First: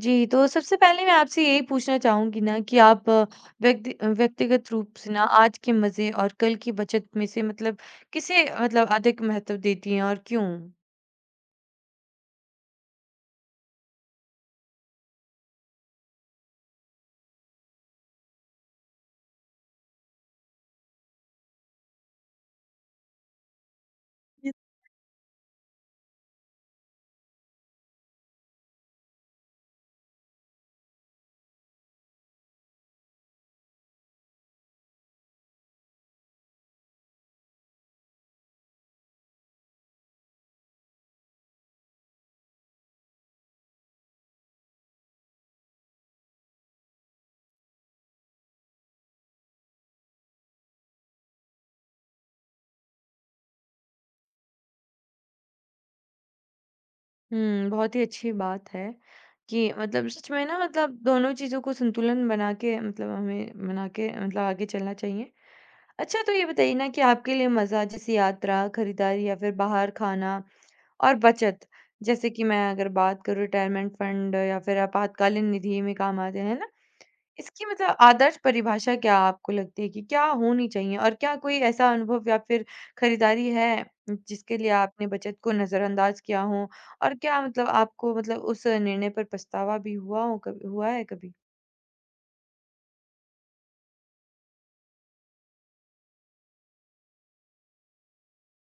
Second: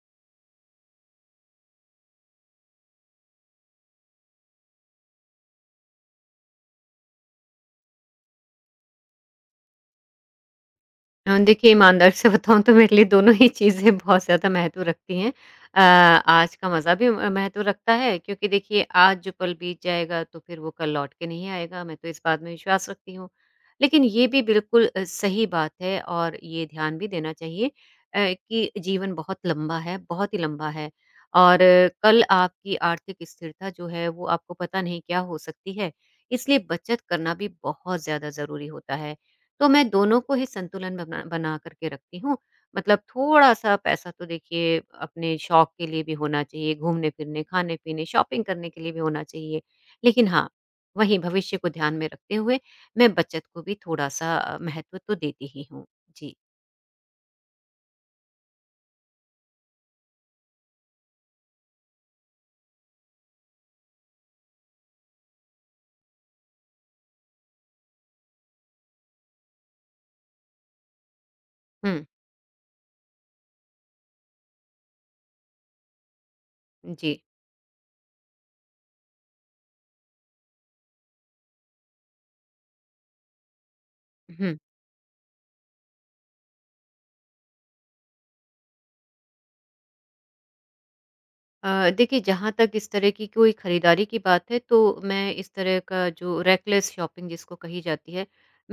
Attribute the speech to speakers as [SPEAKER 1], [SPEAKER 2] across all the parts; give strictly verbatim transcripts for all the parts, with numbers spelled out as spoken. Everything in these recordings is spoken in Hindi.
[SPEAKER 1] जी, तो सबसे पहले मैं आपसे यही पूछना चाहूँगी ना कि आप अ, व्यक्ति अ, व्यक्तिगत रूप से ना आज के मज़े और कल की बचत में से मतलब किसे मतलब अधिक महत्व देती हैं और क्यों?
[SPEAKER 2] अ, देखिए ईमानदारी से बताऊँ तो मेरे लिए दोनों ही चीज़ें बहुत ज़्यादा महत्व रखती हैं। अ, आज का मज़ा भी अ, महत्व रखता है क्योंकि देखिए आज जो पल बीत जाएगा तो फिर वो कल लौट के नहीं आएगा, मैं तो इस बात में विश्वास रखती हूँ। लेकिन ये भी
[SPEAKER 1] जी।
[SPEAKER 2] बिल्कुल अ, सही बात है और ये ध्यान भी देना चाहिए अ, कि जीवन बहुत लंबा है, बहुत ही लंबा है और अ, कल आपकी आर्थिक स्थिरता जो है वो आपको पता नहीं क्या हो सकती है, इसलिए बचत करना भी बहुत ज़्यादा ज़रूरी होता है। तो मैं दोनों को ही संतुलन बना बना कर के रखती हूँ। मतलब थोड़ा-सा पैसा तो देखिए अपने शौक के लिए भी होना चाहिए, घूमने-फिरने, खाने-पीने, शॉपिंग करने के लिए भी होना चाहिए। लेकिन हाँ, वहीं भविष्य को ध्यान में रखते हुए मैं बचत को भी थोड़ा-सा अ, महत्व तो देती ही हूँ। जी।
[SPEAKER 1] हुँ, बहुत ही अच्छी बात है कि मतलब सच में ना मतलब दोनों चीज़ों को संतुलन बना के मतलब हमें बना के मतलब आगे चलना चाहिए। अच्छा, तो ये बताइए ना कि आपके लिए मज़ा जैसे यात्रा, खरीदारी या फिर बाहर खाना, और बचत
[SPEAKER 2] हुँ।
[SPEAKER 1] जैसे कि मैं अगर बात करूँ रिटायरमेंट फंड या फिर आपातकालीन निधि में काम आते हैं ना,
[SPEAKER 2] जी।
[SPEAKER 1] इसकी मतलब आदर्श परिभाषा क्या आपको लगती है कि क्या होनी चाहिए? और क्या कोई ऐसा अनुभव या फिर खरीदारी है
[SPEAKER 2] हुँ।
[SPEAKER 1] जिसके लिए आपने बचत को नजरअंदाज किया हो, और क्या मतलब आपको मतलब उस निर्णय पर पछतावा भी हुआ हो, कभी हुआ है कभी?
[SPEAKER 2] अ, देखिए जहाँ तक इस तरह की कोई ख़रीदारी की बात है तो मैं इस तरह का जो रेकलेस शॉपिंग जिसको कही जाती है,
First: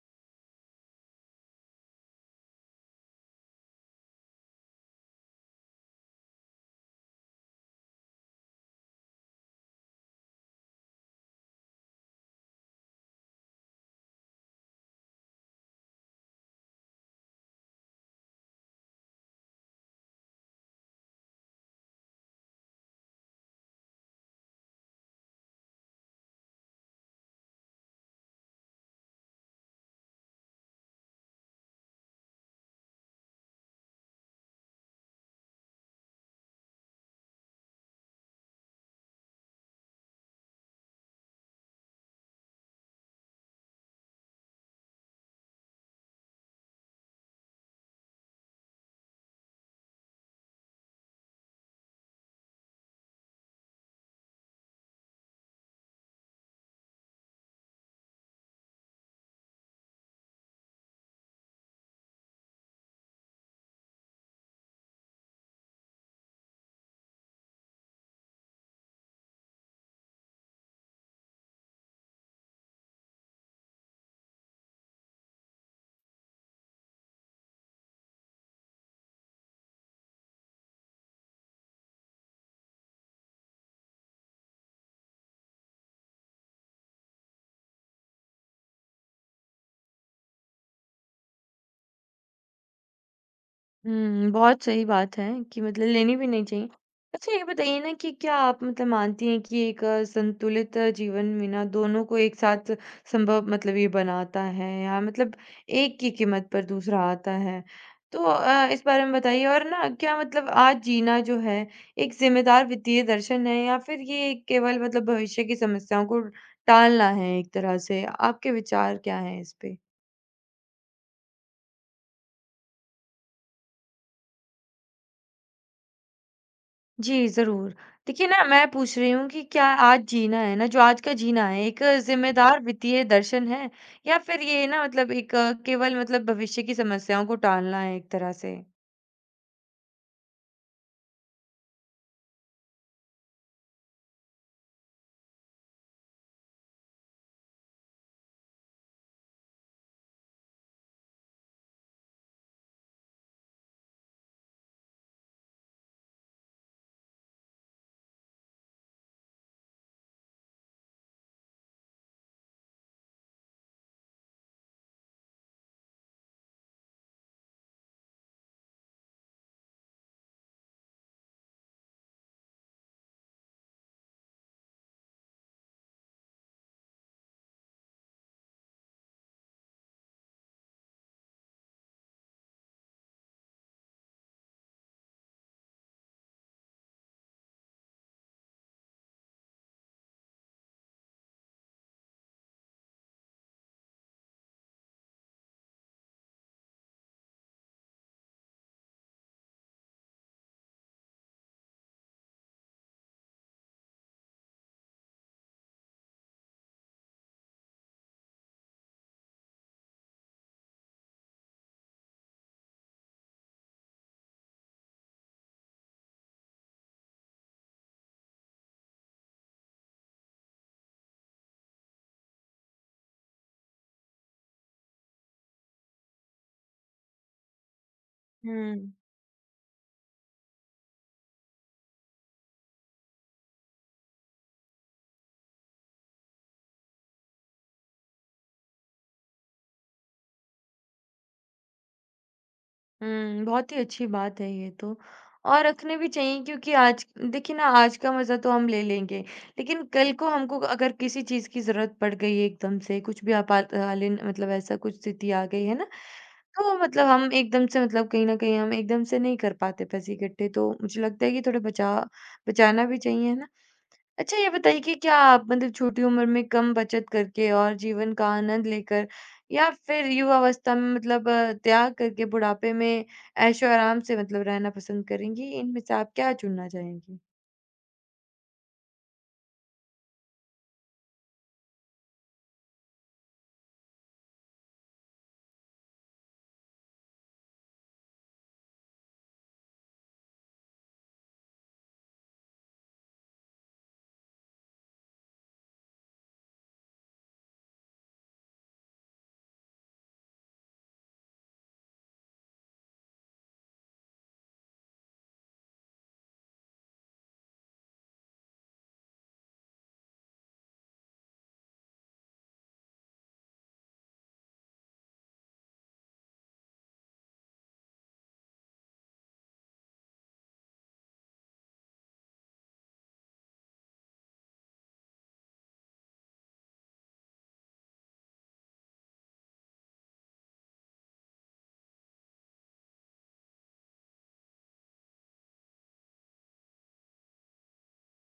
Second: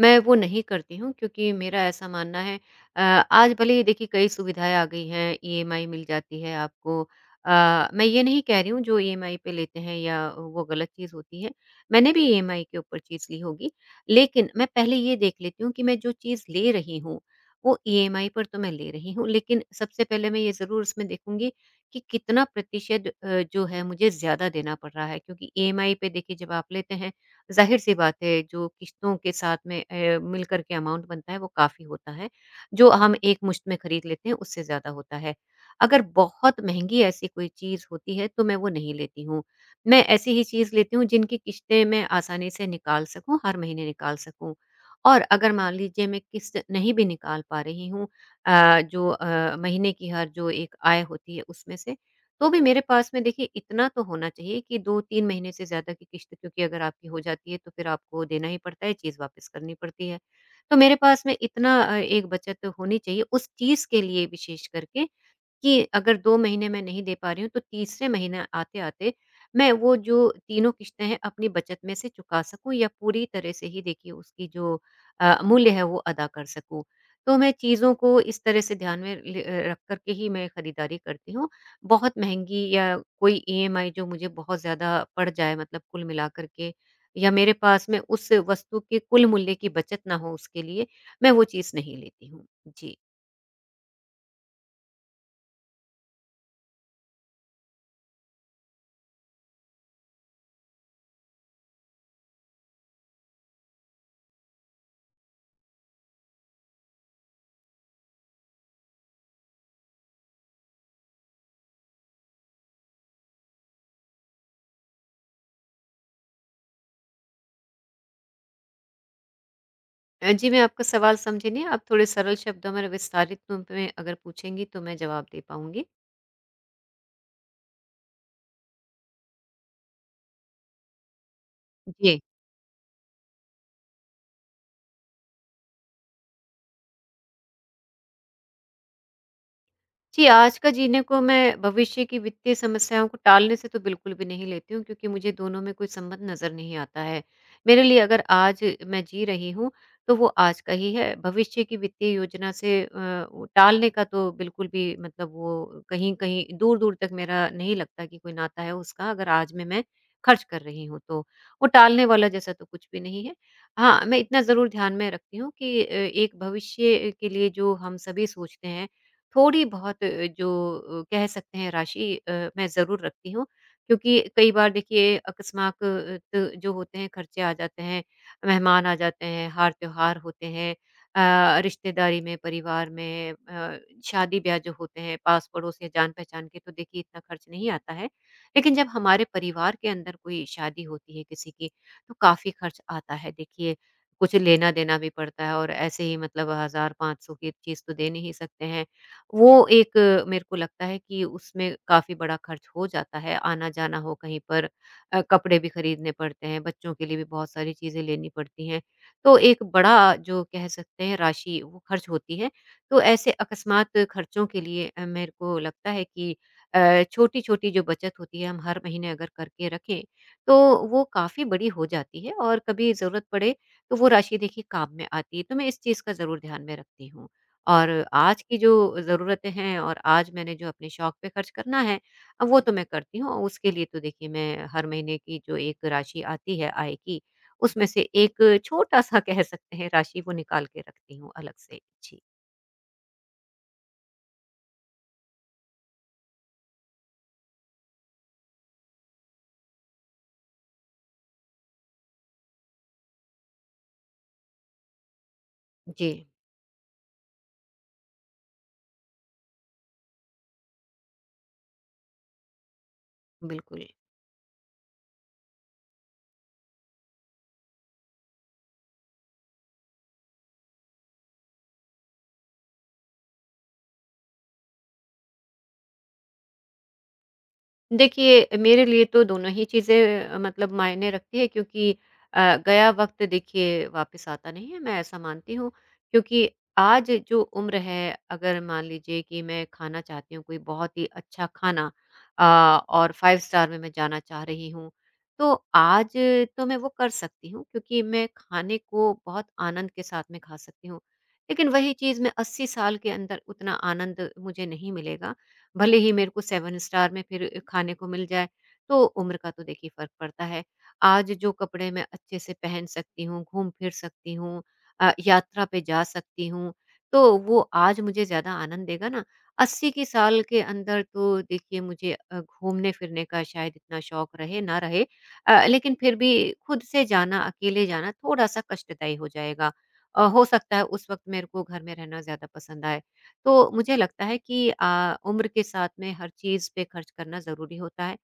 [SPEAKER 2] मैं वो नहीं करती हूँ क्योंकि मेरा ऐसा मानना है। अ, आज भले ही देखिए कई सुविधाएँ आ गई हैं, ई एम आई मिल जाती है आपको। अ, मैं ये नहीं कह रही हूँ जो ई एम आई पे लेते हैं या वो गलत चीज़ होती है, मैंने भी ई एम आई के ऊपर चीज़ ली होगी। लेकिन मैं पहले ये देख लेती हूँ कि मैं जो चीज़ ले रही हूँ, वो ई एम आई पर तो मैं ले रही हूँ लेकिन सबसे पहले मैं ये ज़रूर उसमें देखूँगी कि कितना प्रतिशत अ, जो है मुझे ज़्यादा देना पड़ रहा है क्योंकि ई एम आई पे देखिए जब आप लेते हैं ज़ाहिर-सी बात है जो किस्तों के साथ में अ, मिलकर के अमाउंट बनता है वो काफ़ी होता है, जो हम एकमुश्त में खरीद लेते हैं उससे ज़्यादा होता है। अगर बहुत महँगी ऐसी कोई चीज़ होती है तो मैं वो नहीं लेती हूँ। मैं ऐसी ही चीज़ लेती हूँ जिनकी किस्तें मैं आसानी से निकाल सकूँ, हर महीने निकाल सकूँ। और अगर मान लीजिए मैं किस्त नहीं भी निकाल पा रही हूँ अ, जो अ, महीने की हर जो एक आय होती है उसमें से, तो भी मेरे पास में देखिए इतना तो होना चाहिए कि दो तीन महीने से ज़्यादा की किश्त क्योंकि अगर आपकी हो जाती है तो फिर आपको देना ही पड़ता है, चीज़ वापस करनी पड़ती है। तो मेरे पास में इतना अ, एक बचत होनी चाहिए उस चीज़ के लिए विशेष करके कि अगर दो महीने मैं नहीं दे पा रही हूँ, तो तीसरे महीने आते-आते मैं वो जो तीनों किश्तें हैं, अपनी बचत में से चुका सकूँ या पूरी तरह से ही देखिए उसकी जो अ, मूल्य है वो अदा कर सकूँ। तो मैं चीज़ों को इस तरह से ध्यान में ल अ, रख कर के ही मैं खरीदारी करती हूँ। बहुत महँगी या कोई ई एम आई जो मुझे बहुत ज़्यादा पड़ जाए मतलब कुल मिलाकर के या मेरे पास में उस वस्तु के कुल मूल्य की बचत ना हो उसके लिए, मैं वो चीज़ नहीं लेती हूँ। जी।
[SPEAKER 1] हुँ, बहुत सही बात है कि मतलब लेनी भी नहीं चाहिए। अच्छा, ये बताइए ना कि क्या आप मतलब मानती हैं कि एक अ, संतुलित अ, जीवन में ना दोनों को एक साथ संभव मतलब ये बनाता है, या मतलब एक की कीमत पर दूसरा आता है? तो अ, इस बारे में बताइए, और ना क्या मतलब आज जीना जो है एक ज़िम्मेदार वित्तीय दर्शन है, या फिर ये केवल मतलब भविष्य की समस्याओं को टालना है एक तरह से? आपके विचार क्या हैं इस पे?
[SPEAKER 2] अ, जी, मैं आपका सवाल समझी नहीं, आप थोड़े सरल शब्दों में और विस्तारित रूप में अगर पूछेंगी, तो मैं जवाब दे पाऊँगी।
[SPEAKER 1] जी, ज़रूर। देखिए ना, मैं पूछ रही हूँ कि क्या आज जीना है ना, जो आज का जीना है, एक
[SPEAKER 2] जी।
[SPEAKER 1] ज़िम्मेदार वित्तीय दर्शन है? या फिर ये ना मतलब एक अ, केवल मतलब भविष्य की समस्याओं को टालना है एक तरह से?
[SPEAKER 2] जी, आज का जीने को मैं भविष्य की वित्तीय समस्याओं को टालने से तो बिल्कुल भी नहीं लेती हूँ क्योंकि मुझे दोनों में कोई संबंध नज़र नहीं आता है। मेरे लिए अगर आज मैं जी रही हूँ, तो वो आज का ही है। भविष्य की वित्तीय योजना से अ, उ टालने का तो बिल्कुल भी मतलब वो कहीं-कहीं, दूर-दूर तक मेरा नहीं लगता कि कोई नाता है उसका अगर आज में मैं खर्च कर रही हूँ तो। वो टालने वाला जैसा तो कुछ भी नहीं है। हाँ, मैं इतना ज़रूर ध्यान में रखती हूँ कि अ, एक भविष्य के लिए जो हम सभी सोचते हैं थोड़ी बहुत अ, जो अ, कह सकते हैं राशि अ, मैं ज़रूर रखती हूँ क्योंकि कई बार देखिए अकस्मात अ, त- जो होते हैं खर्चे आ जाते हैं, मेहमान आ जाते हैं, हार त्योहार होते हैं, अ, रिश्तेदारी में, परिवार में अ, शादी-ब्याह जो होते हैं पास-पड़ोस या जान-पहचान के तो देखिए इतना खर्च नहीं आता है। लेकिन जब हमारे परिवार के अंदर कोई शादी होती है किसी की, तो काफ़ी खर्च आता है देखिए। कुछ लेना-देना भी पड़ता है और ऐसे ही मतलब हज़ार पाँच सौ की चीज़ तो दे नहीं सकते हैं। वो एक अ, मेरे को लगता है कि उसमें काफ़ी बड़ा खर्च हो जाता है, आना-जाना हो कहीं पर अ, कपड़े भी खरीदने पड़ते हैं, बच्चों के लिए भी बहुत सारी चीज़ें लेनी पड़ती हैं। तो एक बड़ा जो कह सकते हैं राशि वो खर्च होती है। तो ऐसे अकस्मात खर्चों के लिए अ, मेरे को लगता है कि अ, छोटी-छोटी जो बचत होती है हम हर महीने अगर करके रखें, तो वो काफ़ी बड़ी हो जाती है और कभी ज़रूरत पड़े तो वो राशि देखिए काम में आती है। तो मैं इस चीज़ का ज़रूर ध्यान में रखती हूँ। और आज की जो
[SPEAKER 1] हुँ।
[SPEAKER 2] ज़रूरतें हैं और आज मैंने जो अपने शौक पे खर्च करना है अ, वो तो मैं करती हूँ। उसके लिए तो देखिए मैं हर महीने की जो एक राशि आती है आय की, उसमें से एक छोटा-सा कह सकते हैं राशि वो निकाल के रखती हूँ अलग से। जी।
[SPEAKER 1] हुँ, बहुत ही अच्छी बात है ये तो। और रखने भी चाहिए, क्योंकि आज देखिए ना, आज का मज़ा तो हम ले लेंगे, लेकिन कल को हमको अगर किसी चीज़ की ज़रूरत पड़ गई है एकदम से, कुछ भी आपातकालीन मतलब ऐसा कुछ स्थिति आ गई है ना,
[SPEAKER 2] जी,
[SPEAKER 1] तो मतलब हम एकदम से मतलब कहीं न कहीं हम एकदम से नहीं कर पाते पैसे इकट्ठे, तो मुझे लगता है कि थोड़े बचा बचाना भी चाहिए, है ना?
[SPEAKER 2] बिल्कुल।
[SPEAKER 1] अच्छा, ये बताइए कि क्या आप मतलब छोटी उम्र में कम बचत करके और जीवन का आनंद लेकर, या फिर युवावस्था में मतलब अ, त्याग करके बुढ़ापे में ऐशो आराम से मतलब रहना पसंद करेंगी? इनमें से आप क्या चुनना चाहेंगी?
[SPEAKER 2] देखिए, मेरे लिए तो दोनों ही चीज़ें अ, मतलब मायने रखती है क्योंकि अ, गया वक़्त देखिए वापस आता नहीं है, मैं ऐसा मानती हूँ। क्योंकि आज जो उम्र है, अगर मान लीजिए कि मैं खाना चाहती हूँ कोई बहुत ही अच्छा खाना अ, और पाँच स्टार में मैं जाना चाह रही हूँ, तो आज तो मैं वो कर सकती हूँ क्योंकि मैं खाने को बहुत आनंद के साथ में खा सकती हूँ। लेकिन वही चीज़ मैं अस्सी साल के अंदर उतना आनंद मुझे नहीं मिलेगा। भले ही मेरे को सात स्टार में फिर खाने को मिल जाए, तो उम्र का तो देखिए फ़र्क पड़ता है। आज जो कपड़े मैं अच्छे से पहन सकती हूँ, घूम-फिर सकती हूँ अ, यात्रा पे जा सकती हूँ, तो वो आज मुझे ज़्यादा आनंद देगा ना। अस्सी के साल के अंदर तो देखिए मुझे अ, घूमने-फिरने का शायद इतना शौक रहे ना रहे अ, लेकिन फिर भी खुद से जाना, अकेले जाना थोड़ा-सा कष्टदायी हो जाएगा। अ, हो सकता है उस वक़्त मेरे को घर में रहना ज़्यादा पसंद आए। तो मुझे लगता है कि अ, उम्र के साथ में हर चीज़ पे खर्च करना ज़रूरी होता है,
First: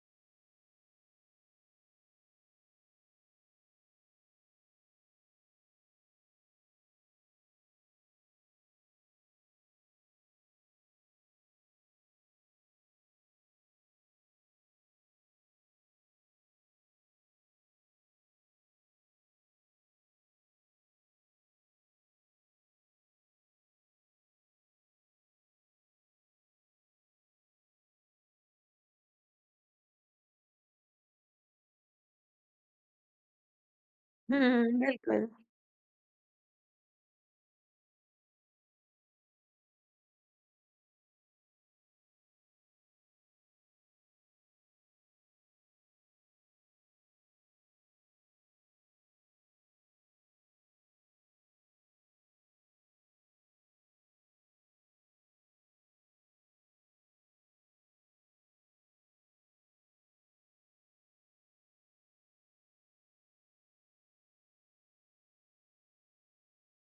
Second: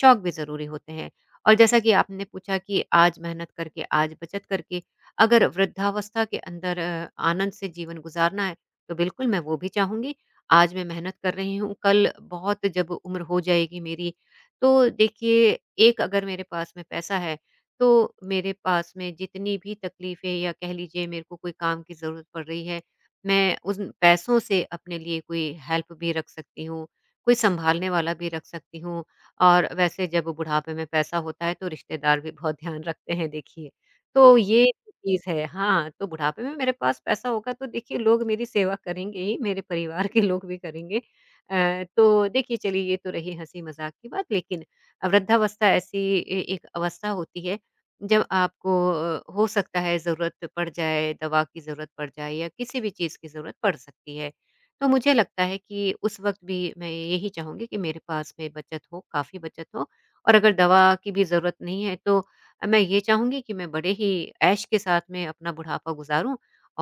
[SPEAKER 2] शौक भी ज़रूरी होते हैं। और जैसा कि आपने पूछा कि आज मेहनत करके, आज बचत करके अगर वृद्धावस्था के अंदर अ, आनंद से जीवन गुज़ारना है, तो बिल्कुल मैं वो भी चाहूँगी। आज मैं मेहनत कर रही हूँ, कल बहुत जब उम्र हो जाएगी मेरी, तो देखिए एक अगर मेरे पास में पैसा है, तो मेरे पास में जितनी भी तकलीफ़ें या कह लीजिए मेरे को कोई काम की ज़रूरत पड़ रही है मैं उन पैसों से अपने लिए कोई हेल्प भी रख सकती हूँ, कोई सँभालने वाला भी रख सकती हूँ और वैसे जब बुढ़ापे में पैसा होता है तो रिश्तेदार भी बहुत ध्यान रखते हैं देखिए। तो
[SPEAKER 1] हुँ,
[SPEAKER 2] ये
[SPEAKER 1] हुँ, बिल्कुल।
[SPEAKER 2] चीज़ है हाँ, तो बुढ़ापे में मेरे पास पैसा होगा तो देखिए लोग मेरी सेवा करेंगे ही, मेरे परिवार के लोग भी करेंगे। अ, तो देखिए चलिए ये तो रही हँसी-मज़ाक की बात लेकिन वृद्धावस्था ऐसी ए एक अवस्था होती है जब आपको अ, हो सकता है ज़रूरत पड़ जाए, दवा की ज़रूरत पड़ जाए या किसी भी चीज़ की ज़रूरत पड़ सकती है। तो मुझे लगता है कि उस वक़्त भी मैं यही चाहूँगी कि मेरे पास में बचत हो, काफ़ी बचत हो और अगर दवा की भी ज़रूरत नहीं है तो अ, मैं ये चाहूँगी कि मैं बड़े ही ऐश के साथ में अपना बुढ़ापा गुज़ारूँ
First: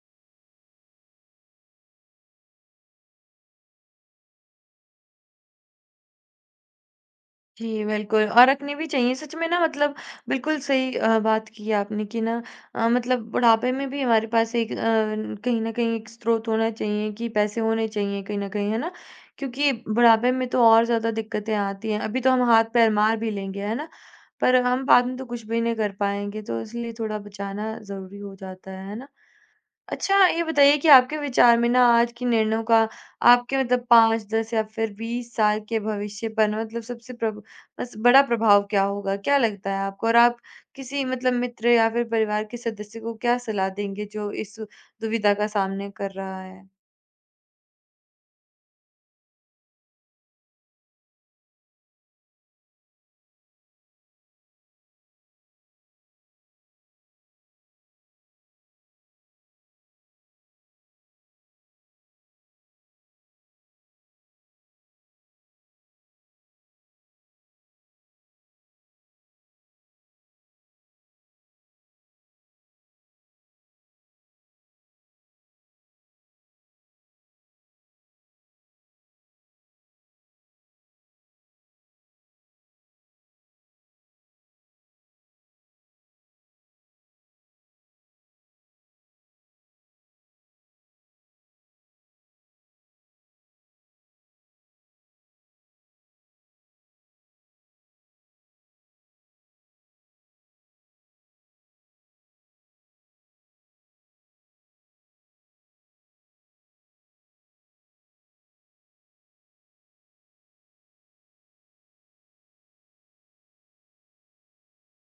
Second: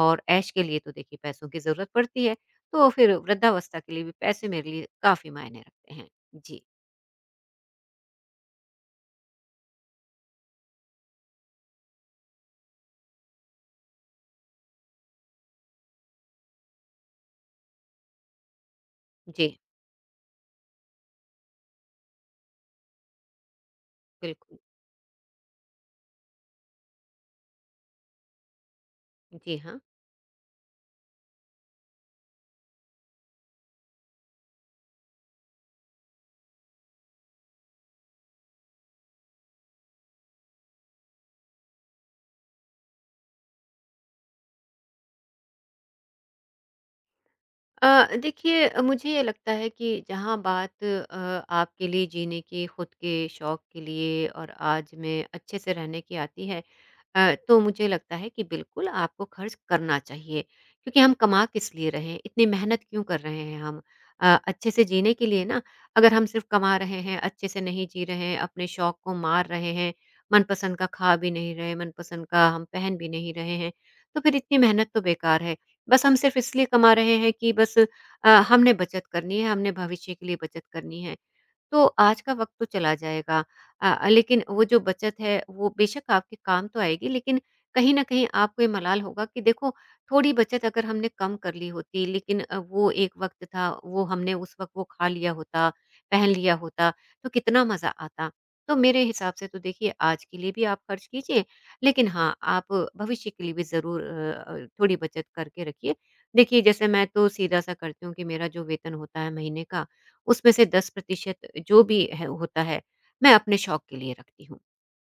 [SPEAKER 2] और ऐश के लिए तो देखिए पैसों की ज़रूरत पड़ती है, तो फिर वृद्धावस्था के लिए भी पैसे मेरे लिए काफ़ी मायने रखते हैं। जी।
[SPEAKER 1] जी, बिल्कुल, और रखनी भी चाहिए। सच में ना मतलब बिल्कुल सही अ, बात की आपने कि ना, अ, मतलब बुढ़ापे में भी हमारे पास एक अ, कहीं न कहीं एक स्रोत होना चाहिए, कि पैसे होने चाहिए कहीं न कहीं, है ना?
[SPEAKER 2] जी,
[SPEAKER 1] क्योंकि बुढ़ापे में तो और ज़्यादा दिक्कतें आती हैं। अभी तो हम हाथ-पैर मार भी लेंगे, है ना? पर
[SPEAKER 2] बिल्कुल।
[SPEAKER 1] हम बाद में तो कुछ भी नहीं कर पाएँगे, तो इसलिए थोड़ा बचाना ज़रूरी हो जाता है, है ना?
[SPEAKER 2] जी, हाँ।
[SPEAKER 1] अच्छा, ये बताइए कि आपके विचार में ना, आज के निर्णयों का आपके मतलब पाँच, दस या फिर बीस साल के भविष्य पर ना मतलब सबसे प्रभ बस बड़ा प्रभाव क्या होगा? क्या लगता है आपको? और आप किसी मतलब मित्र या फिर परिवार के सदस्य को क्या सलाह देंगे जो इस दुविधा का सामना कर रहा है?
[SPEAKER 2] अ, देखिए अ, मुझे ये लगता है कि जहाँ बात अ, आपके लिए जीने की, खुद के शौक के लिए और आज में अच्छे से रहने की आती है, अ, तो मुझे लगता है कि बिल्कुल आपको खर्च करना चाहिए क्योंकि हम कमा किस लिए रहे हैं इतनी मेहनत क्यों कर रहे हैं हम अ, अच्छे से जीने के लिए ना अगर हम सिर्फ कमा रहे हैं अच्छे से नहीं जी रहे हैं अपने शौक को मार रहे हैं मनपसंद का खा भी नहीं रहे मनपसंद का हम पहन भी नहीं रहे हैं तो फिर इतनी मेहनत तो बेकार है बस हम सिर्फ इसलिए कमा रहे हैं कि बस अ, हमने बचत करनी है हमने भविष्य के लिए बचत करनी है तो आज का वक़्त तो चला जाएगा। अ अ, लेकिन वो जो बचत है वो बेशक आपके काम तो आएगी लेकिन कहीं न कहीं आपको ये मलाल होगा कि देखो थोड़ी बचत अगर हमने कम कर ली होती लेकिन अ, वो एक वक़्त था, वो हमने उस वक़्त वो खा लिया होता, पहन लिया होता तो कितना मज़ा आता। तो मेरे हिसाब से तो देखिए आज के लिए भी आप खर्च कीजिए लेकिन हाँ, आप भविष्य के लिए भी ज़रूर अ अ, थोड़ी बचत करके रखिए। देखिए जैसे मैं तो सीधा-सा करती हूँ कि मेरा जो वेतन होता है महीने का उसमें से दस प्रतिशत जो भी है होता है, मैं अपने शौक के लिए रखती हूँ,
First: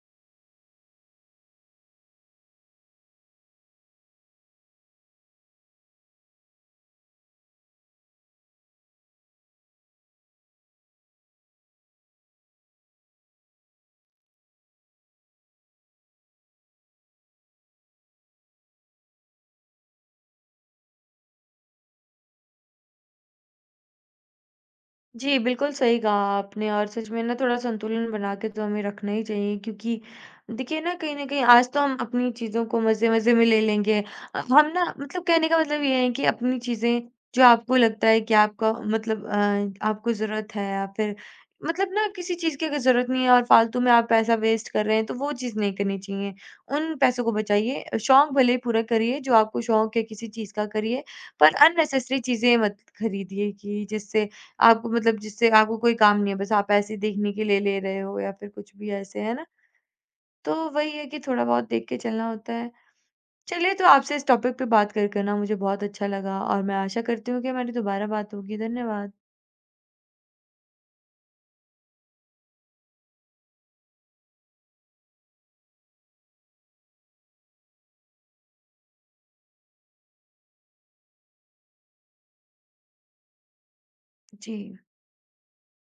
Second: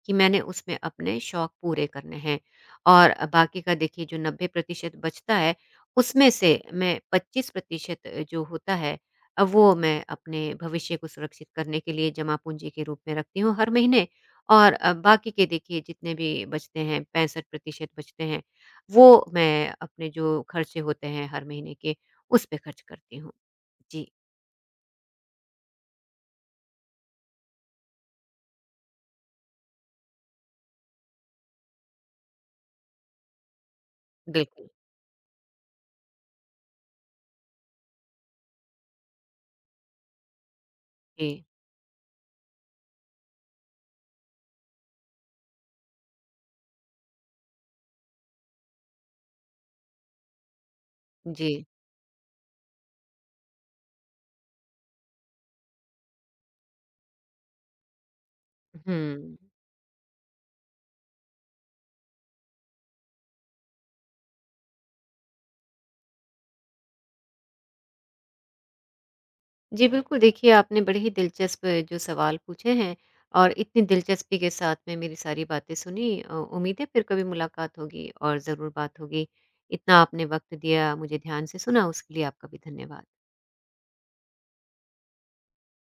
[SPEAKER 2] कि मैंने उसमें अपने शौक पूरे करने हैं और बाकी का देखिए जो नब्बे प्रतिशत बचता है, उसमें से मैं पच्चीस प्रतिशत जो होता है अ, वो मैं अपने भविष्य को सुरक्षित करने के लिए जमा पूँजी के रूप में रखती हूँ हर महीने और अ, बाकी के देखिए जितने भी बचते हैं पैंसठ प्रतिशत बचते हैं, वो मैं अपने जो खर्चे होते हैं हर महीने के, उस पे खर्च करती हूँ। जी,
[SPEAKER 1] जी, बिल्कुल सही कहा आपने, और सच में ना थोड़ा संतुलन बना के तो हमें रखना ही चाहिए, क्योंकि देखिए ना, कहीं न कहीं आज तो हम अपनी चीज़ों को मज़े-मज़े में ले लेंगे। अ,
[SPEAKER 2] बिल्कुल।
[SPEAKER 1] हम ना मतलब कहने का मतलब ये है कि अपनी चीज़ें जो आपको लगता है कि आपका मतलब अ, आपको ज़रूरत है, या फिर
[SPEAKER 2] जी।
[SPEAKER 1] मतलब ना किसी चीज़ की अगर ज़रूरत नहीं है और फ़ालतू में आप पैसा वेस्ट कर रहे हैं, तो वो चीज़ नहीं करनी चाहिए। उन पैसों को बचाइए, शौक भले ही पूरा करिए, जो आपको शौक है किसी चीज़ का करिए,
[SPEAKER 2] जी।
[SPEAKER 1] पर अननेसेसरी चीज़ें मत खरीदिए कि जिससे आपको मतलब जिससे आपको कोई काम नहीं है, बस आप ऐसे ही देखने के लिए ले रहे हो या फिर कुछ भी ऐसे, है
[SPEAKER 2] हुँ।
[SPEAKER 1] ना? तो वही है कि थोड़ा बहुत देख के चलना होता है। चलिए, तो आपसे इस टॉपिक पे बात कर कर ना मुझे बहुत अच्छा लगा, और मैं आशा करती हूँ कि हमारी दोबारा बात होगी। धन्यवाद।
[SPEAKER 2] जी, बिल्कुल देखिए आपने बड़े ही दिलचस्प जो सवाल पूछे हैं और इतनी दिलचस्पी के साथ में मेरी सारी बातें सुनी अ, उम्मीद है फिर कभी मुलाकात होगी और ज़रूर बात होगी। इतना आपने वक़्त दिया, मुझे ध्यान से सुना उसके लिए आपका भी धन्यवाद।
[SPEAKER 1] जी।